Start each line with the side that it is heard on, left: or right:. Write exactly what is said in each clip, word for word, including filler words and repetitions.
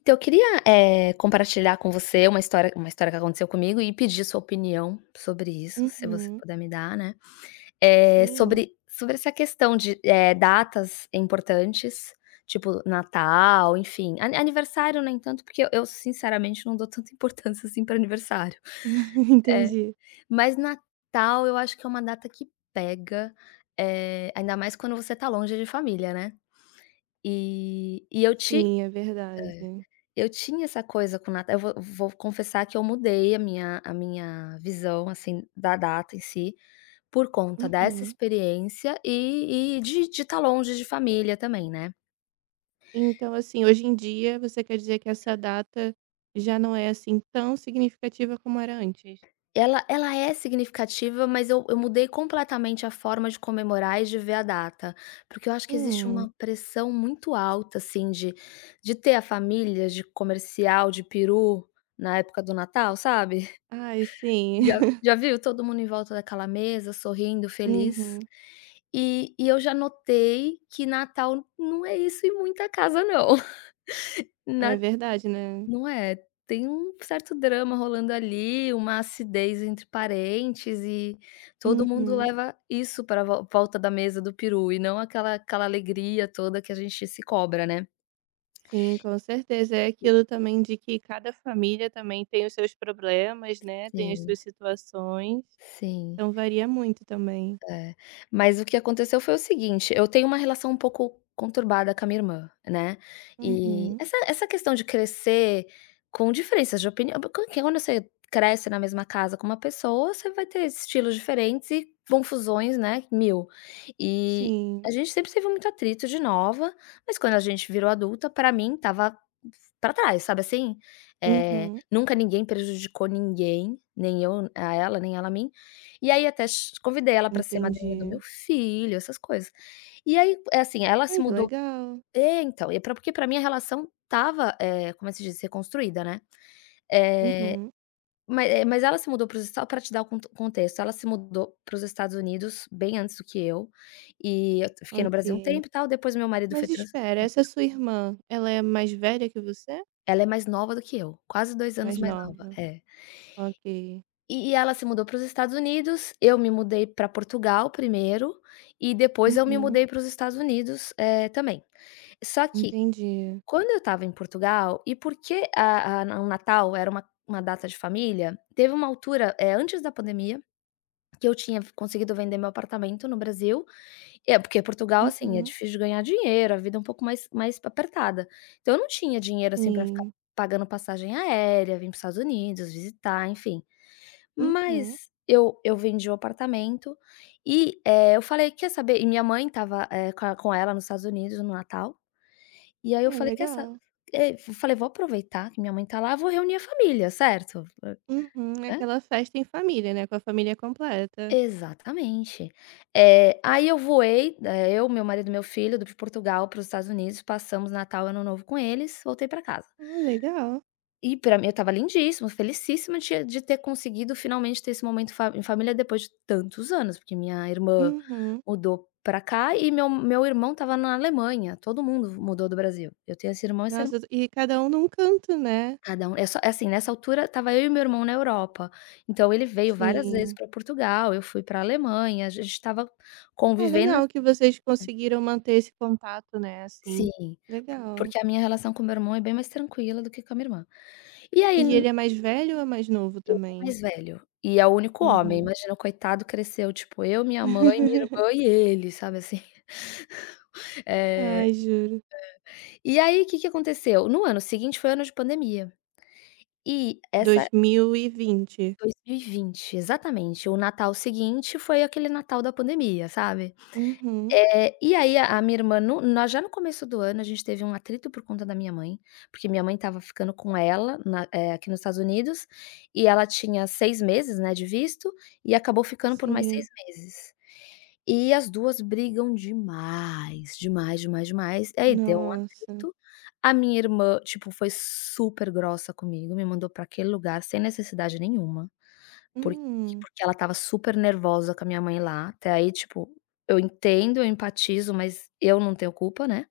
left: Então, eu queria, eh, compartilhar com você uma história uma história que aconteceu comigo e pedir sua opinião sobre isso, se você
right: Uhum.
left: puder me dar, né. Eh,
right: Sim.
left: sobre sobre essa questão de, eh, datas importantes, tipo Natal, enfim. Ani aniversário nem tanto, porque eu eu, sinceramente não dou tanta importância assim para aniversário.
right: Entendi.
left: Mas Natal eu acho que é uma data que pega, eh, ainda mais quando você está longe de família, né. E e eu te
right: Sim, é verdade.
left: Eu tinha essa coisa com o Natal, eu vou vou confessar que eu mudei a minha a minha visão, assim, da data em si, por conta dessa
right: Uhum.
left: experiência e e de de estar longe de família também, né.
right: Então, assim, hoje em dia você quer dizer que essa data já não é, assim, tão significativa como era antes?
left: Ela ela é significativa, mas eu eu mudei completamente a forma de comemorar e de ver a data, porque eu acho que existe
right: Hum.
left: uma pressão muito alta, assim, de de ter a família, de comercial, de peru, na época do Natal, sabe?
right: Ai, sim.
left: Já já viu todo mundo em volta daquela mesa, sorrindo, feliz.
right: Uhum.
left: E e eu já notei que Natal não é isso em muita casa não. Na
right: É verdade, né.
left: Não é, tem um certo drama rolando ali, uma acidez entre parentes e todo mundo
right: Uhum.
left: leva isso para volta da mesa do peru e não aquela aquela alegria toda que a gente se cobra, né.
right: Sim, com certeza. É aquilo também de que cada família também tem os seus problemas, né, tem as
left: Sim,
right: suas situações,
left: sim.
right: então varia muito também.
left: É, mas o que aconteceu foi o seguinte: eu tenho uma relação um pouco conturbada com a minha irmã, né, e
right: Uhum.
left: essa essa questão de crescer com diferenças de opinião, porque quando você cresce na mesma casa com uma pessoa, você vai ter estilos diferentes e confusões, né, mil. E a
right: Sim.
left: gente sempre teve muito atrito de nova, mas quando a gente virou adulta, pra mim estava pra trás, sabe assim? Eh,
right: Uhum.
left: nunca ninguém prejudicou ninguém, nem eu a ela, nem ela a mim, e aí até ch convidei ela pra ser madrinha do meu
right: Entendi.
left: filho, essas coisas. E aí, é assim, ela se
right: Ai, que
left: mudou
right: legal.
left: é, então, e é pra porque pra mim a relação estava, eh, como é que se diz? Reconstruída, né. Eh,
right: Uhum,
left: ma eh, mas ela se mudou para os Estados pra te dar o conto contexto, ela se mudou para os Estados Unidos bem antes do que eu, e eu fiquei no Brasil um
right: ok.
left: tempo e tal, depois meu marido foi
right: Mas
left: trans
right: espera, essa sua irmã, ela é mais velha que você?
left: ela é mais nova do que eu, quase dois anos
right: Mais
left: mais nova.
right: nova.
left: É.
right: Ok.
left: E ela se mudou para os Estados Unidos, eu me mudei para Portugal primeiro, e depois eu me
right: Uhum,
left: mudei para os Estados Unidos, eh, também. Só que
right: entendi.
left: quando eu estava em Portugal, e porque a a o Natal era uma uma data de família, teve uma altura, eh, antes da pandemia, que eu tinha conseguido vender meu apartamento no Brasil, é porque Portugal, assim, é
right: Uhum,
left: difícil de ganhar dinheiro, a vida é um pouco mais mais apertada. Então eu não tinha dinheiro, assim, para ficar
right: sim.
left: pagando passagem aérea, vir para os Estados Unidos, visitar, enfim.
right: Uhum.
left: Mas eu eu vendi o apartamento e, eh, eu falei: "Quer saber?" E minha mãe estava, eh, com a com ela nos Estados Unidos no Natal, e aí eu
right: Ah,
left: falei: "Quer sa"
right: legal.
left: eh, eu falei: "Vou aproveitar que minha mãe tá lá, vou reunir a família, certo?" Eh,
right: Uhum, é
left: Né.
right: aquela festa em família, né, com a família completa.
left: Exatamente. Eh, aí eu voei, eh, eu, meu marido e meu filho, do de Portugal para os Estados Unidos, passamos Natal e Ano Novo com eles, voltei para casa.
right: Ah, legal.
left: E pra mim eu estava lindíssima, felicíssima de de ter conseguido finalmente ter esse momento fa em família depois de tantos anos, porque minha irmã
right: Uhum.
left: mudou pra cá e meu meu irmão estava na Alemanha, todo mundo mudou do Brasil. Eu tenho esse irmão e essa irmã,
right: Nossa, e cada um num canto, né?
left: cada um é só é assim, nessa altura estava eu e meu irmão na Europa, então ele veio várias vezes
right: Sim.
left: pra Portugal, eu fui pra Alemanha, a gente estava
right: Ah,
left: convivendo
right: legal que vocês conseguiram manter esse contato, né, assim.
left: sim,
right: Legal.
left: porque a minha relação com meu irmão é bem mais tranquila do que com a minha irmã. E aí
right: E ele é mais velho ou é mais novo também?
left: mais velho. E é o único homem,
right: Uhum.
left: imagina o coitado cresceu, tipo, eu, minha mãe, minha irmã e ele, sabe assim. Eh,
right: Ai, juro.
left: e aí o que que aconteceu? No ano seguinte foi ano de pandemia, e essa
right: dois mil e vinte.
left: dois mil e vinte, exatamente, o Natal seguinte foi aquele Natal da pandemia, sabe.
right: Uhum.
left: Eh, e aí a a minha irmã no na já no começo do ano a gente teve um atrito por conta da minha mãe, porque minha mãe estava ficando com ela na eh, aqui nos Estados Unidos, e ela tinha seis meses, né, de visto, e acabou ficando por mais seis
right: Sim.
left: meses. E as duas brigam demais, demais, demais, demais. Aí deu um
right: Nossa.
left: atrito. A minha irmã, tipo, foi super grossa comigo, me mandou pra aquele lugar sem necessidade nenhuma, porque
right: Hum.
left: porque ela estava super nervosa com a minha mãe lá. Até aí, tipo, eu entendo, eu empatizo, mas eu não tenho culpa, né.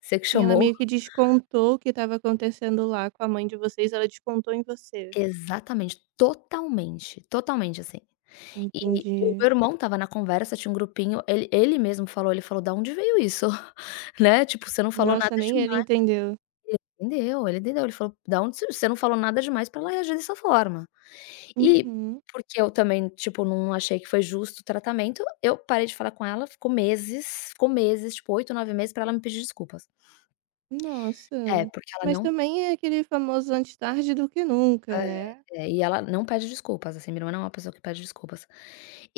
left: Você que
right: E ela
left: chamou.
right: meio que descontou o que estava acontecendo lá com a mãe de vocês, ela descontou em você.
left: Exatamente, totalmente, totalmente assim. E e o meu
right: Entendi.
left: irmão estava na conversa, tinha um grupinho, ele ele mesmo falou, ele falou: "Da onde veio isso?" Né, tipo: "Você não falou nada
right: Nossa,
left: de
right: nem ele entendeu.
left: Entendeu, ele entendeu, ele falou: "Da onde você você não falou nada demais pra ela reagir dessa forma". E
right: Uhum.
left: porque eu também, tipo, não achei que foi justo o tratamento, eu parei de falar com ela, ficou meses, ficou meses, tipo oito, nove meses pra ela me pedir desculpas. É,
right: Nossa.
left: porque ela
right: Mas
left: não
right: também é aquele famoso antes tarde do que nunca,
left: é,
right: né.
left: é, e ela não pede desculpas, assim, minha irmã não é uma pessoa que pede desculpas.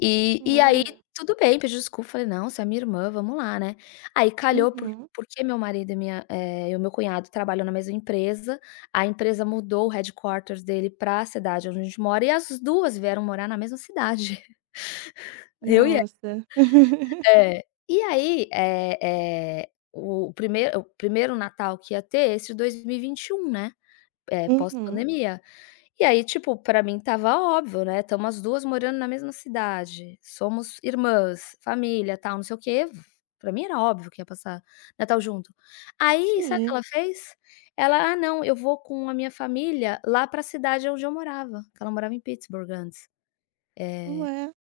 left: E e aí
right: Olha.
left: tudo bem, pediu desculpa, falei: "Não, você é minha irmã, vamos lá, né". Aí calhou por
right: Uhum.
left: porque meu marido e minha eh, e o meu cunhado trabalham na mesma empresa, a empresa mudou o headquarters dele para a cidade onde a gente mora e as duas vieram morar na mesma cidade, eu e ela.
right: Nossa.
left: É. E aí, eh eh, o primeiro o primeiro Natal que ia ter, esse de dois mil e e vinte e um, né, é
right: Uhum.
left: pós-pandemia. E aí, tipo, pra mim tava óbvio, né, estamos as duas morando na mesma cidade, somos irmãs, família, tal, não sei o quê, pra mim era óbvio que ia passar Natal junto. Aí, sabe o que
right: Sim.
left: ela fez? Ela: "Ah, não, eu vou com a minha família lá pra cidade onde eu morava", que ela morava em Pittsburgh antes. Eh,
right: Ué,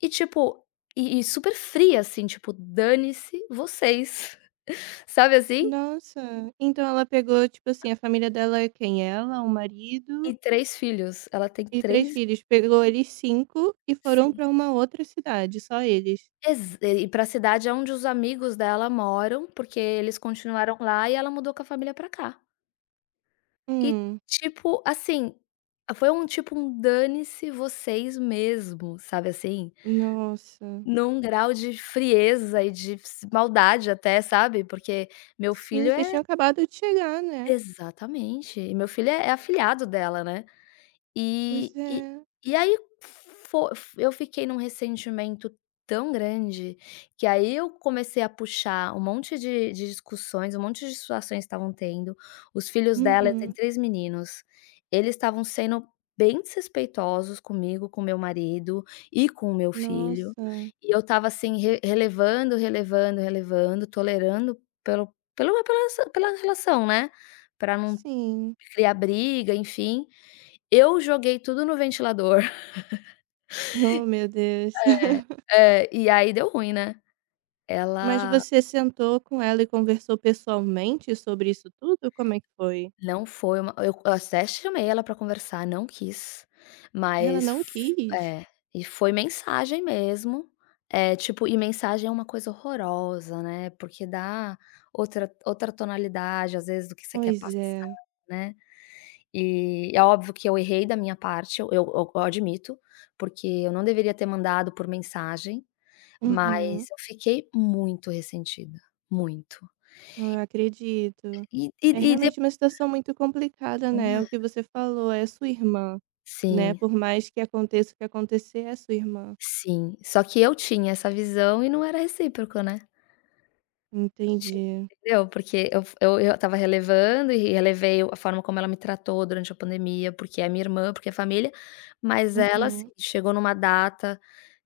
left: e tipo, e e super fria, assim, tipo: "Dane-se vocês", sabe assim?
right: nossa. Então ela pegou, tipo assim, a família dela é quem? Ela, o
left: E
right: marido
left: três filhos, ela tem
right: e três
left: três
right: filhos. Pegou eles cinco e foram pra uma outra cidade, só eles.
left: exa e pra cidade é onde os amigos dela moram, porque eles continuaram lá e ela mudou com a família pra cá. E,
right: Hum,
left: tipo, assim, foi um tipo um dane-se vocês mesmo, sabe assim?
right: nossa.
left: Num grau de frieza e de s maldade até, sabe, porque meu filho
right: Sim, vocês
left: é
right: tinham acabado de chegar, né.
left: exatamente, e meu filho é é afilhado dela, né.
right: Pois
left: E
right: é.
left: e e aí fo eu fiquei num ressentimento tão grande, que aí eu comecei a puxar um monte de de discussões, um monte de situações que estavam tendo, os filhos dela eu tenho
right: Uhum.
left: três meninos, eles estavam sendo bem desrespeitosos comigo, com meu marido e com o meu filho,
right: Nossa,
left: e eu estava assim re relevando, relevando, relevando, tolerando pelo pelo pela pela relação, né, pra não
right: sim.
left: criar briga, enfim. Eu joguei tudo no ventilador.
right: Oh, meu Deus.
left: É, É, e aí deu ruim, né.
right: Mas
left: Ela
right: você sentou com ela e conversou pessoalmente sobre isso tudo? Como é que foi?
left: não foi uma eu até chamei ela pra conversar, não quis,
right: Ela
left: mas
right: não quis?
left: é, e foi mensagem mesmo, eh, tipo e mensagem é uma coisa horrorosa, né, porque dá outra outra tonalidade, às vezes, do que você quer
right: Pois
left: passar,
right: é.
left: né. E é óbvio que eu errei da minha parte, eu eu eu admito, porque eu não deveria ter mandado por mensagem.
right: Uhum.
left: Mas eu fiquei muito ressentida, muito.
right: Eu acredito.
left: E e
right: É
left: e de
right: realmente uma situação muito complicada, né, o que
left: É,
right: você falou, é sua irmã, né,
left: sim,
right: por mais que aconteça o que acontecer, é sua irmã.
left: sim. Só que eu tinha essa visão e não era recíproco, né. Tipo,
right: Entendi.
left: entendeu? Porque eu f eu eu estava relevando e relevei a forma como ela me tratou durante a pandemia, porque é minha irmã, porque é família, mas ela, assim,
right: Uhum.
left: chegou numa data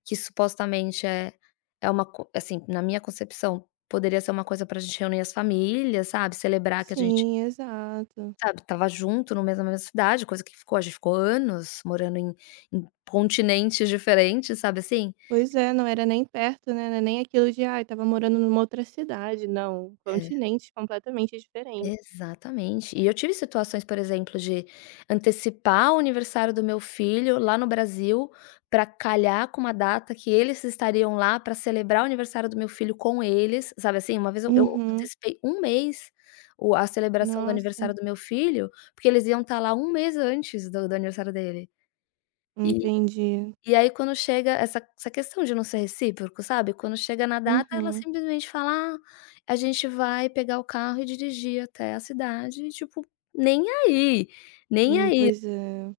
left: que supostamente é é uma co assim, na minha concepção, poderia ser uma coisa pra gente reunir as famílias, sabe, celebrar que a gente
right: Sim, exato.
left: sabe, estava junto no mesmo na mesma cidade, coisa que ficou a gente ficou anos morando em em continentes diferentes, sabe assim?
right: Pois é, não era nem perto, né, não é nem aquilo de: "Ai, estava morando numa outra cidade", não, um
left: É,
right: continente completamente diferente.
left: exatamente. E eu tive situações, por exemplo, de antecipar o aniversário do meu filho lá no Brasil, para calhar com uma data que eles estariam lá para celebrar o aniversário do meu filho com eles, sabe assim? Uma vez eu eu
right: Uhum.
left: antecipei um mês o a celebração do
right: Nossa,
left: aniversário do meu filho, porque eles iam estar lá um mês antes do do aniversário dele. E
right: entendi.
left: e aí quando chega essa essa questão de não ser recíproco, sabe, quando chega na data ela
right: Uhum.
left: simplesmente fala: "Ah, a gente vai pegar o carro e dirigir até a cidade", e tipo, nem aí, nem
right: Hum,
left: aí.
right: pois é.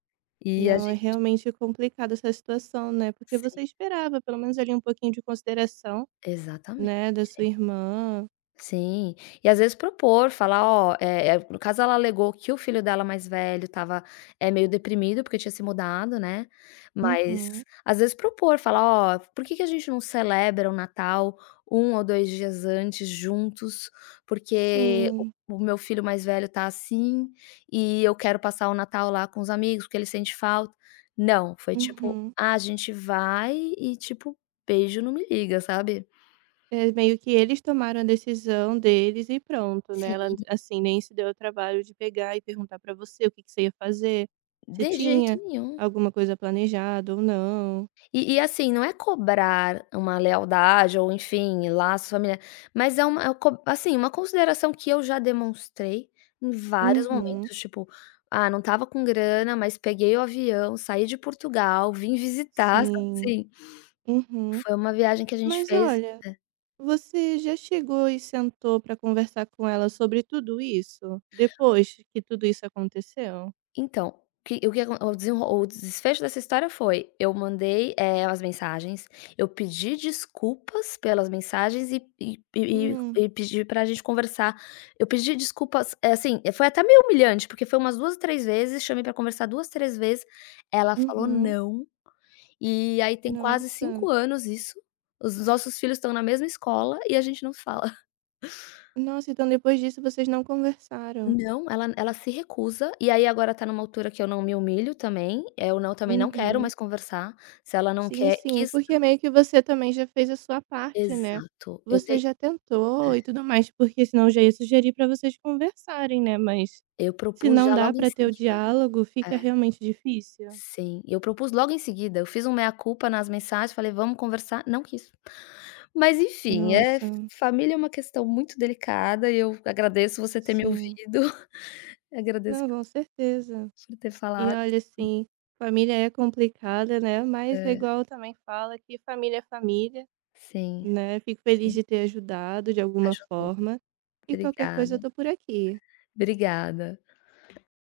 left: E a
right: Não, é
left: gente
right: realmente complicada essa situação, né, porque você
left: sim,
right: esperava pelo menos ali um pouquinho de consideração,
left: exatamente.
right: né, da sua irmã.
left: Sim, e às vezes propor, falar: "Ó", eh eh, no caso ela alegou que o filho dela mais velho estava é meio deprimido porque tinha se mudado, né, mas
right: Uhum.
left: às vezes propor, falar: "Ó, por que que a gente não celebra o Natal um ou dois dias antes juntos? Porque o
right: Sim.
left: o meu filho mais velho tá assim, e eu quero passar o Natal lá com os amigos, porque ele sente falta". Não, foi tipo:
right: Uhum.
left: "Ah, a gente vai e, tipo, beijo, não me liga", sabe?
right: É meio que eles tomaram a decisão deles e pronto, né, ela,
left: Sim,
right: assim, nem se deu o trabalho de pegar e perguntar pra você o que que você ia fazer, se
left: de jeito
right: tinha
left: nenhum.
right: alguma coisa planejada ou não.
left: E e assim, não é cobrar uma lealdade ou enfim, laços familia mas é uma é co assim, uma consideração que eu já demonstrei em vários Uhum.
right: Uhum.
left: momentos, tipo, ah, não estava com grana, mas peguei o avião, saí de Portugal, vim visitar, sabe
right: Sim.
left: assim?
right: Uhum.
left: Foi uma viagem que a gente
right: Mas
left: fez
right: olha, Você já chegou e sentou para conversar com ela sobre tudo isso? Depois que tudo isso aconteceu?
left: então, que o que acon o desenro o desfecho dessa história foi, eu mandei, eh, as mensagens, eu pedi desculpas pelas mensagens e e e
right: Hum,
left: e pedi pra gente conversar. Eu pedi desculpas, eh, assim, eh, foi até meio humilhante, porque foi umas duas três vezes, chamei pra conversar duas três vezes, ela falou
right: uhum.
left: "não", e aí tem quase
right: Nossa.
left: cinco anos isso, os nossos filhos estão na mesma escola e a gente não se fala.
right: Nossa, então depois disso vocês não conversaram.
left: Não, ela ela se recusa, e aí agora tá numa altura que eu não me humilho também, é, eu não também não quero
right: Uhum.
left: mais conversar, se ela não
right: Sim,
left: quer
right: sim.
left: quis
right: Porque meio que você também já fez a sua parte, né?
left: exato, eu
right: Você
left: tenho
right: já tentou e tudo mais, porque senão eu já ia sugerir para vocês conversarem, né? Mas
left: eu
right: se
left: propus
right: não
left: já
right: dá
left: logo em
right: para ter o
left: seguida
right: diálogo, fica
left: é,
right: realmente difícil.
left: sim, eu propus logo em seguida, eu fiz um meia culpa nas mensagens, falei: "Vamos conversar", não quis. Mas enfim, é
right: Nossa,
left: família é uma questão muito delicada e eu agradeço você ter me
right: sim.
left: ouvido, agradeço
right: Não, com certeza.
left: por ter
right: E
left: falado,
right: olha, assim, família é complicada, né, mas é
left: é,
right: igual também fala que família é família,
left: sim,
right: né, fico feliz
left: sim,
right: de ter ajudado de alguma
left: ajudou.
right: forma, e qualquer coisa
left: Obrigada,
right: eu tô por aqui.
left: obrigada.